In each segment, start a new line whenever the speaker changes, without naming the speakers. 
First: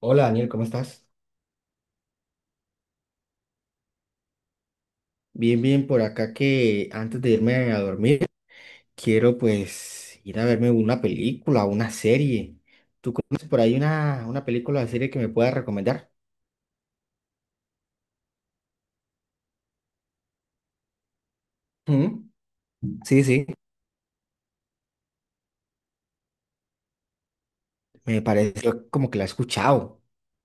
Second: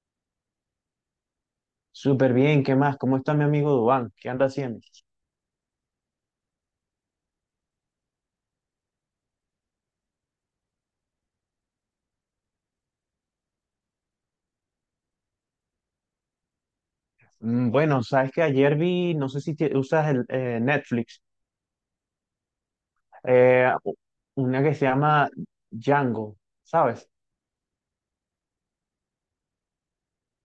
Hola Daniel, ¿cómo estás?
Súper bien, ¿qué más? ¿Cómo está mi amigo Dubán? ¿Qué anda haciendo?
Bien, bien, por acá que antes de irme a dormir, quiero pues ir a verme una película, una serie. ¿Tú conoces por ahí una película o serie que me puedas recomendar?
Bueno, sabes que ayer vi, no sé si te- usas el Netflix,
Mm, sí, sí,
eh, u- una que se llama Django, ¿sabes?
me parece yo como que la he escuchado.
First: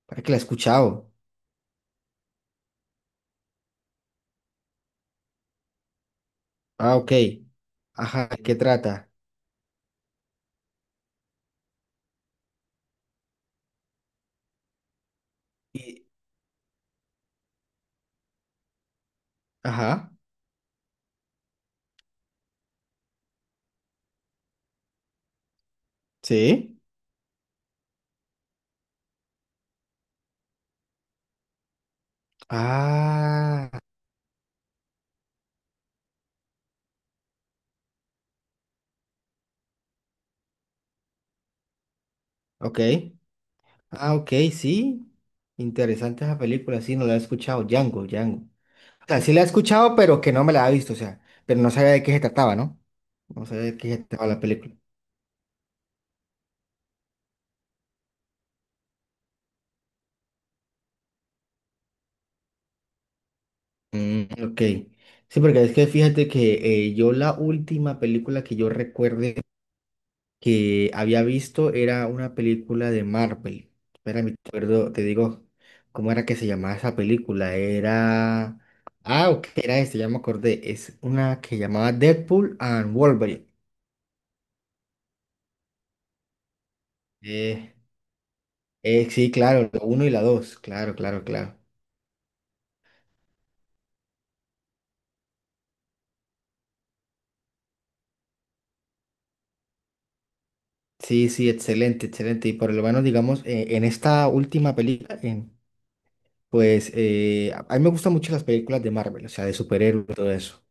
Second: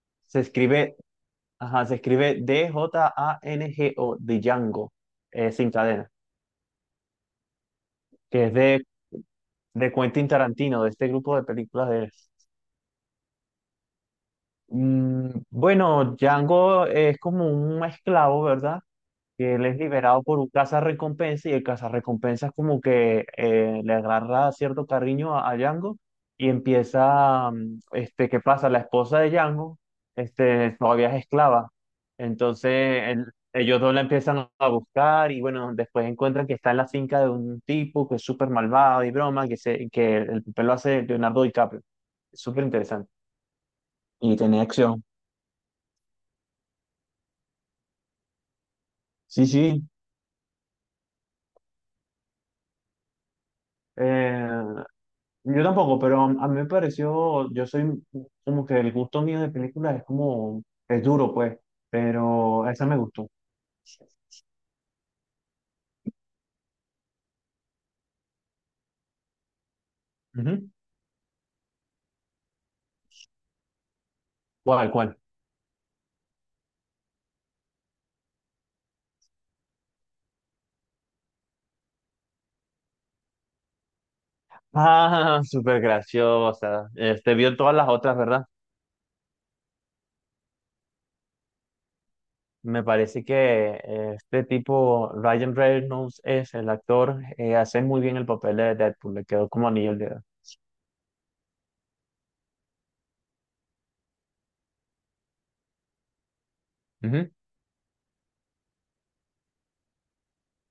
¿Para que la he
Se escribe,
escuchado?
ajá, se escribe Django, de Django, sin cadena,
Ah, ok. Ajá, ¿de
que es
qué trata?
de Quentin Tarantino, de este grupo de películas de él.
Y-
Bueno, Django es como un esclavo, ¿verdad? Que él es
ajá,
liberado por un cazarrecompensa y el cazarrecompensa es como que le agarra cierto cariño a Django y
sí.
empieza, este, ¿qué pasa? La esposa de Django, este, todavía es esclava, entonces él-
Ah,
ellos dos la empiezan a buscar y bueno, después encuentran que está en la finca de un tipo que es súper malvado y broma, que el papel lo hace Leonardo DiCaprio, es súper
ok.
interesante.
Ah, ok,
Y tenía acción.
sí. Interesante esa película, sí, no la he escuchado. Django, Django. O sea, sí la he
Sí, sí.
escuchado, pero que no me la ha visto, o sea, pero no sabía de qué se trataba, ¿no? No sabía de qué se trataba la
Eh,
película.
Yo tampoco, pero a mí me pareció, yo soy como que el gusto mío de películas es como, es duro pues, pero esa me gustó.
Mm, ok. Sí, porque es que fíjate que yo la última película que yo recuerde
Ujú.
que había visto era una película de Marvel. Espera, me acuerdo,
¿Cuál,
te
cuál?
digo, ¿cómo era que se llamaba esa película? Era... Ah, ok, era este, ya me acordé. Es una que llamaba Deadpool and Wolverine.
Ah, súper graciosa. Este vio
Eh,
todas las otras, ¿verdad?
sí, claro, la uno y la dos, claro, claro, claro.
Me parece que este tipo, Ryan Reynolds, es el actor, hace muy bien el papel de Deadpool, le quedó como anillo al dedo.
Sí, sí, excelente, excelente. Y por lo menos, digamos, en esta última película, en- pues
Ujú,
a mí me gustan mucho las películas de Marvel, o sea, de superhéroes y todo eso.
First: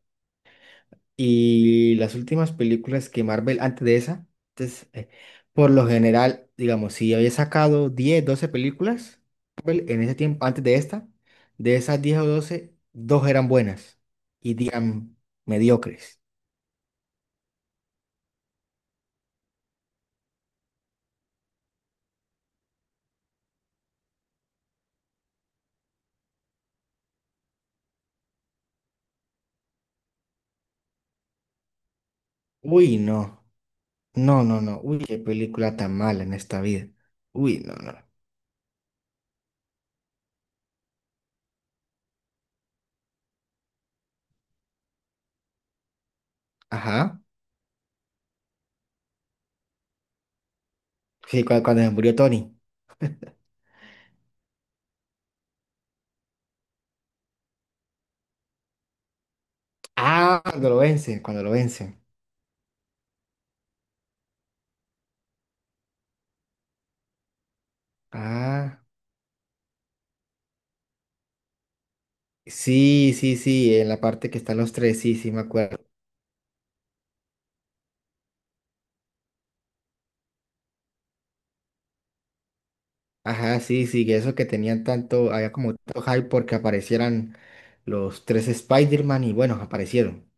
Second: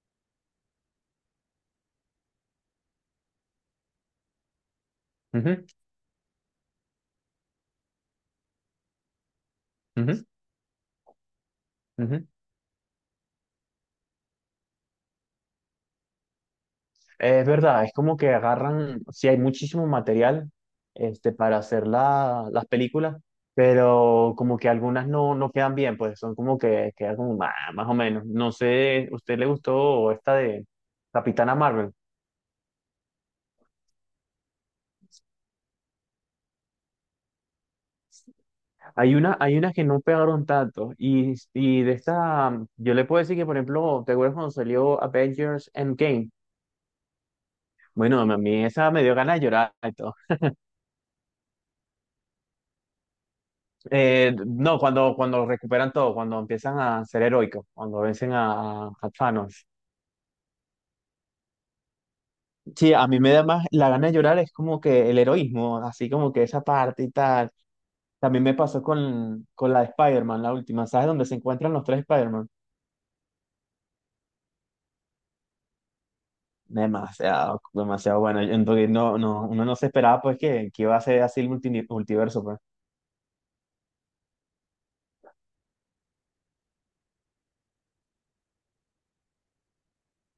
Y las últimas películas que Marvel, antes de esa, entonces,
ujú,
por lo general, digamos, si había sacado 10, 12 películas, Marvel, en ese
ujú,
tiempo, antes de esta, de esas 10
ujú.
o 12, dos eran buenas y 10 eran mediocres.
Es verdad, es como que agarran, sí hay muchísimo material este, para hacer las películas, pero como que algunas no, no quedan bien, pues son como que quedan como "Ah, más o menos. No sé, ¿usted le gustó esta de Capitana Marvel?"
Uy, no, no, no, no, uy, qué película tan mala en esta vida. Uy, no, no.
Hay una, hay unas que no pegaron tanto y de esta, yo le puedo decir que, por ejemplo, ¿te acuerdas cuando salió Avengers Endgame?
Ajá.
Bueno, a mí esa me dio ganas de llorar y todo.
Sí, cua- cuando se murió Tony.
No, cuando, cuando recuperan todo, cuando empiezan a ser heroicos, cuando vencen a Thanos.
Ah, cuando lo vence, cuando lo vence.
Sí, a mí me da más la gana de llorar, es como que el heroísmo, así como que esa parte y tal. También me
Ah,
pasó con la de Spider-Man, la última, ¿sabes? Donde se encuentran los tres Spider-Man.
sí, sí, sí, en la parte que están los tres, sí, sí, me acuerdo.
Demasiado, demasiado bueno. Entonces, no, no, uno no se esperaba pues que iba a ser así el multiverso, pues.
Ajá, sí, sí, que eso que tenían tanto, había como tanto hype porque aparecieran los tres Spider-Man y bueno, aparecieron.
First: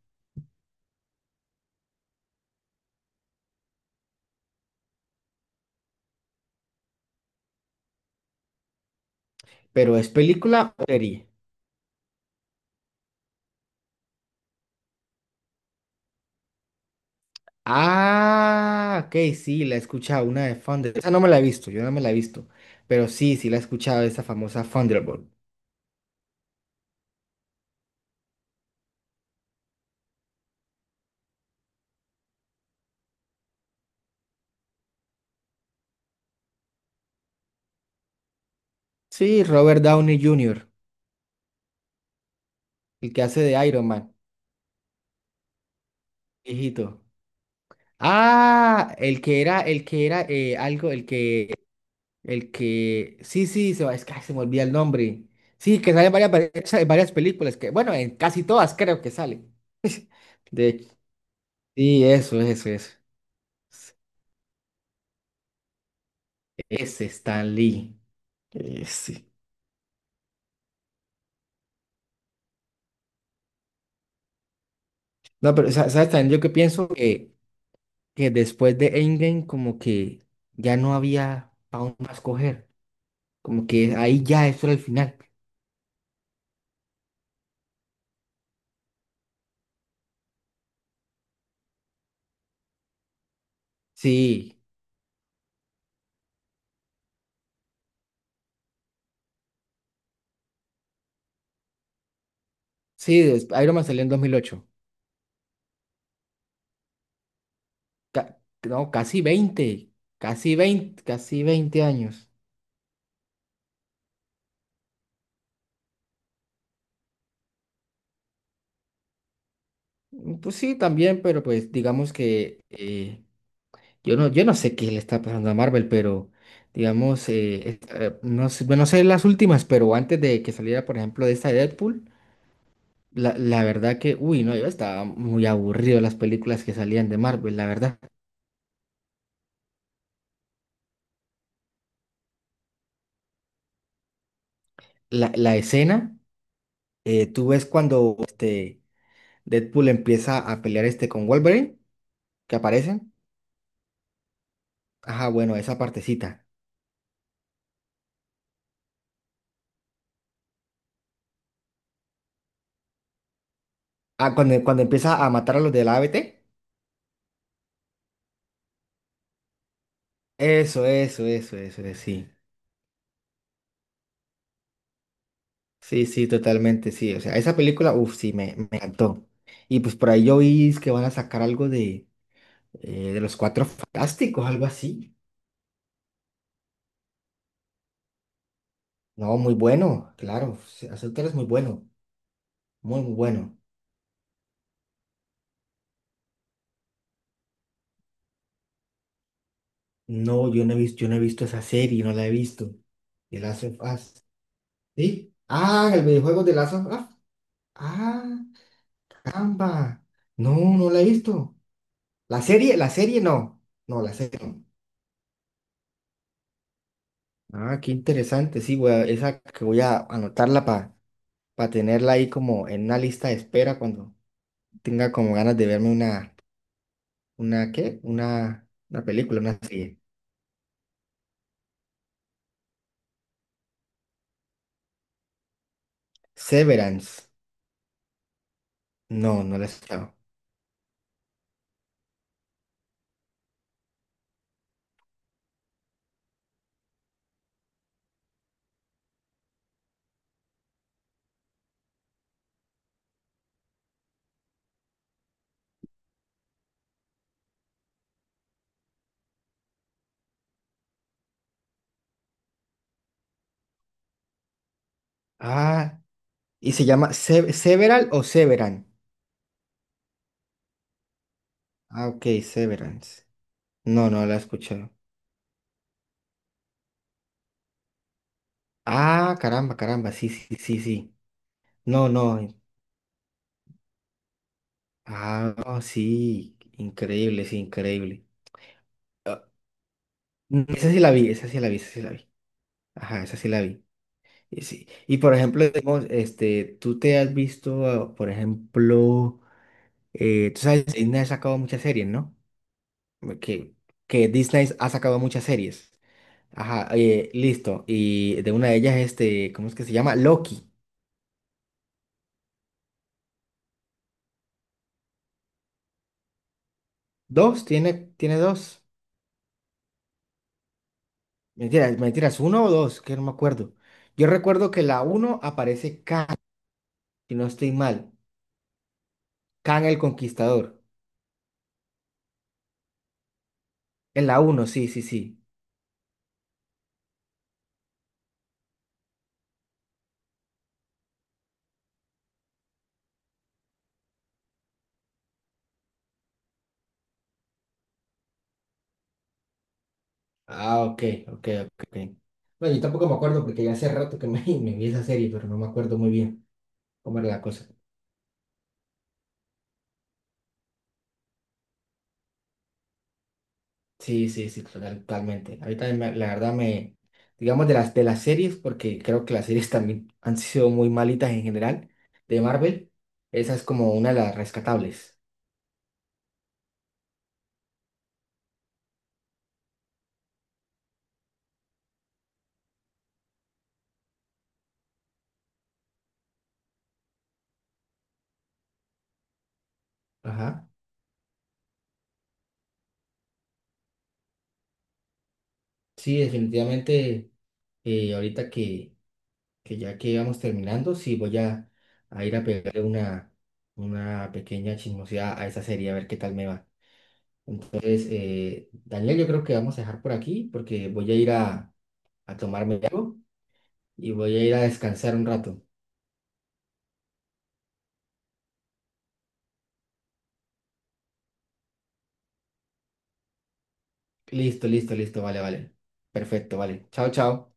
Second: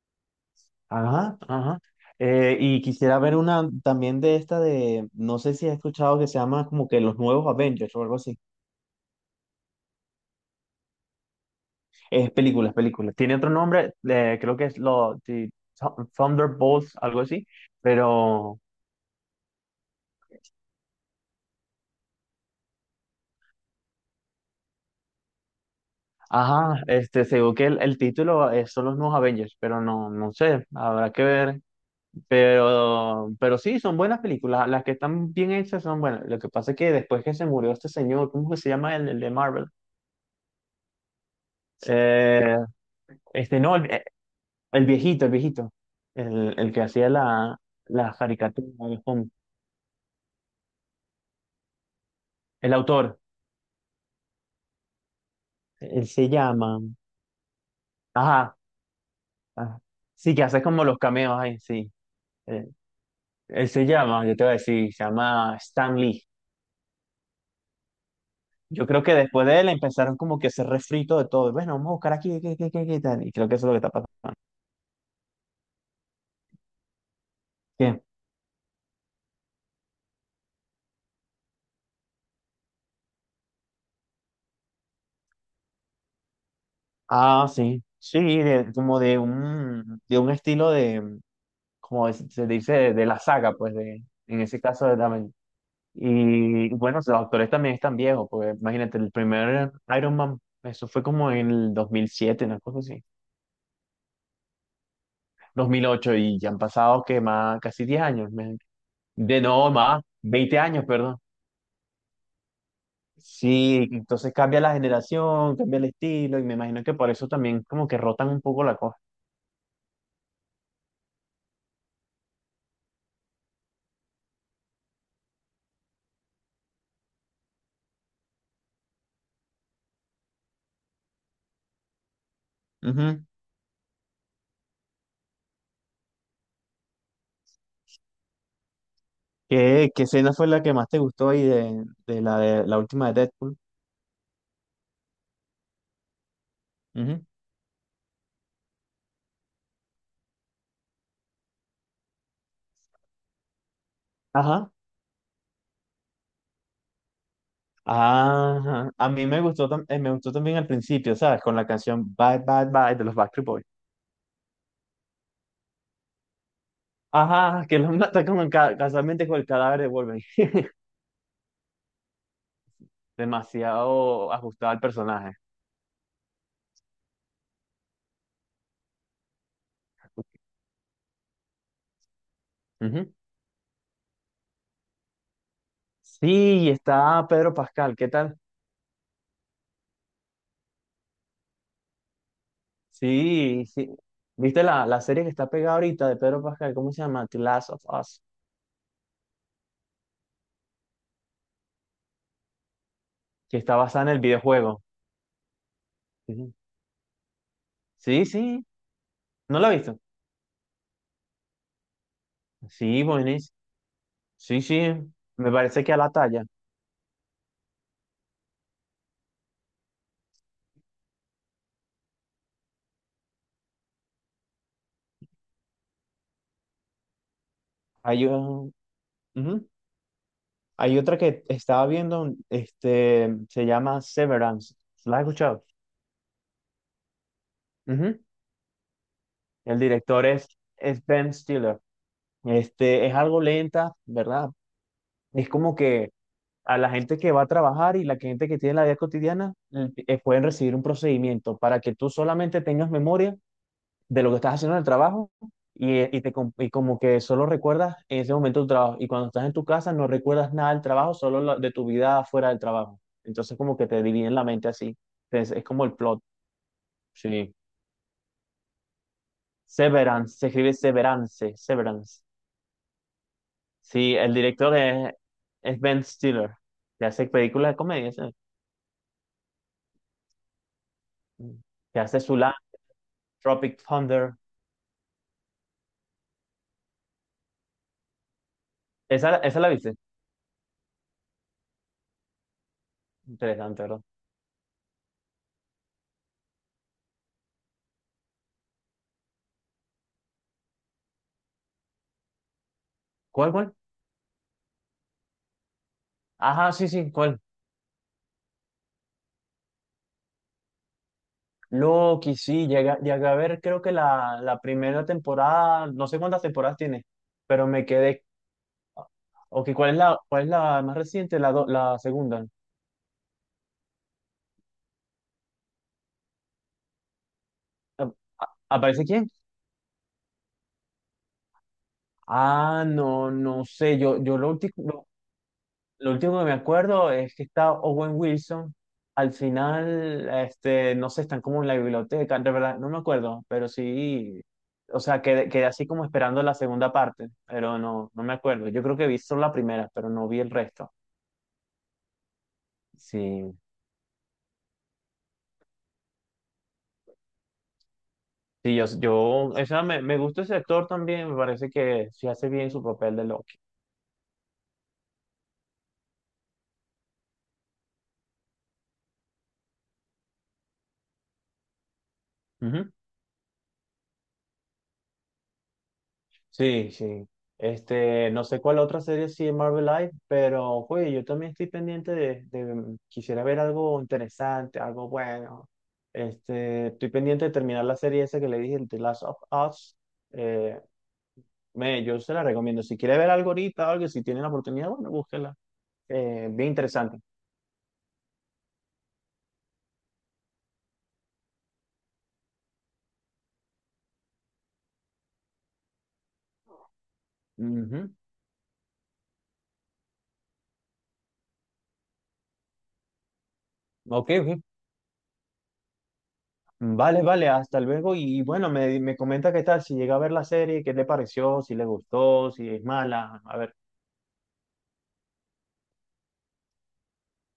Ajá, ajá. Y quisiera ver una también de esta de, no sé si has escuchado que se llama como que los nuevos Avengers o algo así.
Pero ¿es película o serie?
Es película, es película. Tiene otro nombre, creo que es lo, The Thunderbolts, algo así, pero,
Ah, ok, sí, la he escuchado, una de Thunder. Esa no me la he visto, yo no me la he visto. Pero sí, sí la he escuchado, esa famosa Thunderbolt.
ajá, este, según que el título es, son los nuevos Avengers, pero no, no sé, habrá que ver, pero sí, son buenas películas, las que están bien hechas son buenas. Lo que pasa es que después que se murió este señor, ¿cómo que se llama el de
Sí,
Marvel?
Robert Downey Jr.,
Eh,
el que hace
este,
de
no,
Iron Man,
el viejito, el viejito, el que
viejito.
hacía la, la caricatura,
Ah,
el,
el que era algo, el
el
que,
autor,
sí, sí, se, va- es que ay, se me olvida el nombre. Sí, que sale
él
en varias,
se
pe-
llama,
en varias películas, que bueno, en casi
ajá.
todas creo que sale.
Ah, sí, que haces
De
como
hecho,
los cameos ahí, sí.
sí, eso,
Eh,
eso, eso.
él se llama, yo te voy a decir, se llama Stan Lee.
Ese Stan Lee.
Yo creo que
Ese.
después de él empezaron como que ese refrito de todo. Bueno, vamos a buscar aquí, qué, qué, qué, qué tal. Y creo que eso es lo que está pasando.
No, pero sa- ¿sabes también? Yo que pienso
¿Qué?
que después de Endgame como que ya no había para dónde más coger. Como que ahí ya eso era el final.
Ah, sí. Sí, de- como de un estilo de, como es- se dice, de la saga, pues, de, en
Sí,
ese caso de Damen. Y bueno, los actores también están viejos, porque imagínate, el primer Iron Man, eso fue como en el 2007 una cosa así.
sí, des- Iron Man salió en 2008.
2008 y ya han pasado que más, casi 10 años,
Ca-
me-
no, casi
de
veinte,
no más,
casi
20 años,
veinte,
perdón.
casi 20 años.
Sí, entonces cambia la generación, cambia el estilo y me imagino que por eso también como que rotan un poco la cosa.
Mm, pues sí, también, pero pues digamos que yo no, yo no sé qué le está pasando a Marvel, pero digamos, es- no sé, bueno, no sé las últimas, pero antes de que saliera, por ejemplo, de esta de Deadpool,
Ujú.
la verdad que, uy, no, yo estaba muy aburrido las películas que salían de Marvel, la verdad.
¿Qué, qué escena fue la que más te gustó ahí de la última de Deadpool?
La escena,
Ujú.
tú ves cuando este Deadpool empieza a pelear este con Wolverine, que aparecen.
Ajá.
Ajá, bueno, esa partecita.
Ajá. A mí me gustó, me gustó también al principio, ¿sabes? Con la canción Bye Bye Bye de los Backstreet Boys.
Ah, cuando, cuando empieza a matar a los del A B T,
Ajá, que los mata como casualmente con el cadáver de Wolverine.
eso, sí.
Demasiado ajustado al personaje.
Sí, sí, totalmente, sí. O sea, esa película, uff, sí, me encantó. Y pues por ahí yo vi es que van a sacar algo
Ujú.
de los Cuatro Fantásticos, algo así.
Sí, está Pedro Pascal, ¿qué tal?
No, muy bueno, claro. Sí, Azotar es muy bueno, muy, muy bueno.
Sí, sí. ¿Viste la serie que está pegada ahorita de Pedro Pascal? ¿Cómo se llama? The Last of Us,
No, yo no he visto, yo no he visto esa serie, no la he visto. The
que
Last of
está basada en el
Us.
videojuego.
¿Sí? Ah, el videojuego
Ujú.
de Last of Us.
Sí,
Ah,
sí, ¿no la he visto?
caramba. No, no la he visto. La
Sí,
serie
buenísimo.
no. No, la serie
Sí,
no.
sí, me parece que a la talla.
Ah, qué interesante. Sí, voy a- esa que voy a anotarla para tenerla ahí como en una lista de espera cuando tenga como ganas de verme una, ¿qué?
Hay, un-
Una película, una
ujú.
serie.
Hay otra que estaba viendo, este, se llama Severance. ¿La has escuchado?
Severance.
Ujú.
No, no la he
El
escuchado.
director es Ben Stiller. Este, es algo lenta, ¿verdad? Es como que a la gente que va a trabajar y la gente que tiene la vida cotidiana pueden recibir un procedimiento para que tú solamente tengas memoria de lo que estás haciendo en el trabajo y te, y como que solo recuerdas en ese momento tu trabajo. Y cuando estás en tu casa no recuerdas nada del trabajo, solo de tu vida fuera del trabajo. Entonces como que te dividen la mente así. Entonces, es como el
Ah,
plot.
y se llama Se-
Sí.
Several o Severan.
Severance, se escribe Severance,
Ah,
Severance.
ok, Severance. No,
Sí,
no
el
la he
director
escuchado.
es Ben Stiller, que hace películas de comedia, ¿sí?
Ah, caramba, caramba. Sí, sí, sí, sí.
Mm. Que
No,
hace su
no.
Tropic Thunder.
Ah, no, sí. Increíble, sí, increíble.
Esa la viste.
Mm, esa sí la vi, esa sí la vi, esa sí la vi. Ajá, esa sí la
Interesante,
vi.
¿verdad?
Y, sí. Y por ejemplo, digamos, este, tú te has visto, ah, por ejemplo, tú sabes, Disney ha sacado muchas series, ¿no?
¿Cuál,
Que,
cuál?
que Disney ha sacado muchas series.
Ajá,
Ajá,
sí, sí, ¿cuál?
listo. Y de una de ellas, este, ¿cómo es que se llama? Loki.
Loki, sí, llega, llegué a ver, creo que la primera temporada, no sé cuántas temporadas tiene,
¿Dos?
pero me
¿Tiene,
quedé.
tiene dos?
Ok, cuál es la más reciente? La, la
Mentiras, mentiras,
segunda.
uno o dos, que no me acuerdo. Yo recuerdo que la uno aparece Khan, si no estoy
¿A-
mal.
¿Aparece quién?
Khan el Conquistador.
Ah, no, no sé. Yo,
En
yo
la
lo
uno, sí, sí,
último.
sí.
Lo último que me acuerdo es que está Owen Wilson. Al final, este, no sé, están como en la biblioteca, de verdad, no me acuerdo, pero sí, o sea, quedé, quedé así como esperando la segunda parte, pero no, no me acuerdo. Yo creo que vi solo la primera, pero no vi el
Ah,
resto.
ok, ok, ok. Ok. Bueno, yo tampoco me acuerdo
Sí,
porque ya hace rato que me, me vi esa serie, pero no me acuerdo muy bien cómo era la cosa.
sí, yo, o sea, me gusta ese actor también, me parece que sí hace bien su papel de Loki.
Sí, sí, sí, total- totalmente. Ahorita la verdad me, digamos de las series, porque creo que las series también han sido muy malitas en general, de Marvel,
Ujú.
esa es como una de las rescatables.
Sí, sí. Este, no sé cuál otra serie sí de Marvel Live, pero güey, yo también estoy pendiente de- quisiera ver algo interesante, algo bueno. Este, estoy pendiente de terminar la serie esa que le dije, el The Last of Us.
Ajá.
Eh, me, yo se la recomiendo. Si quiere ver algo ahorita, algo, si tienen la oportunidad, bueno, búsquela.
Sí,
Bien interesante.
definitivamente, ahorita que ya que íbamos terminando, sí voy a ir a pegarle una pequeña chismosidad a esa serie, a ver qué tal me va. Entonces,
Ujú.
Daniel, yo creo que vamos a dejar por aquí porque voy a ir a tomarme algo y
Ok,
voy a ir a
ok.
descansar un rato.
Vale, vale, hasta luego. Y bueno, me comenta qué tal, si llega a ver la serie, qué le pareció, si le gustó, si es mala. A ver.
Listo, listo, listo, vale, vale. Perfecto, vale. Chao, chao.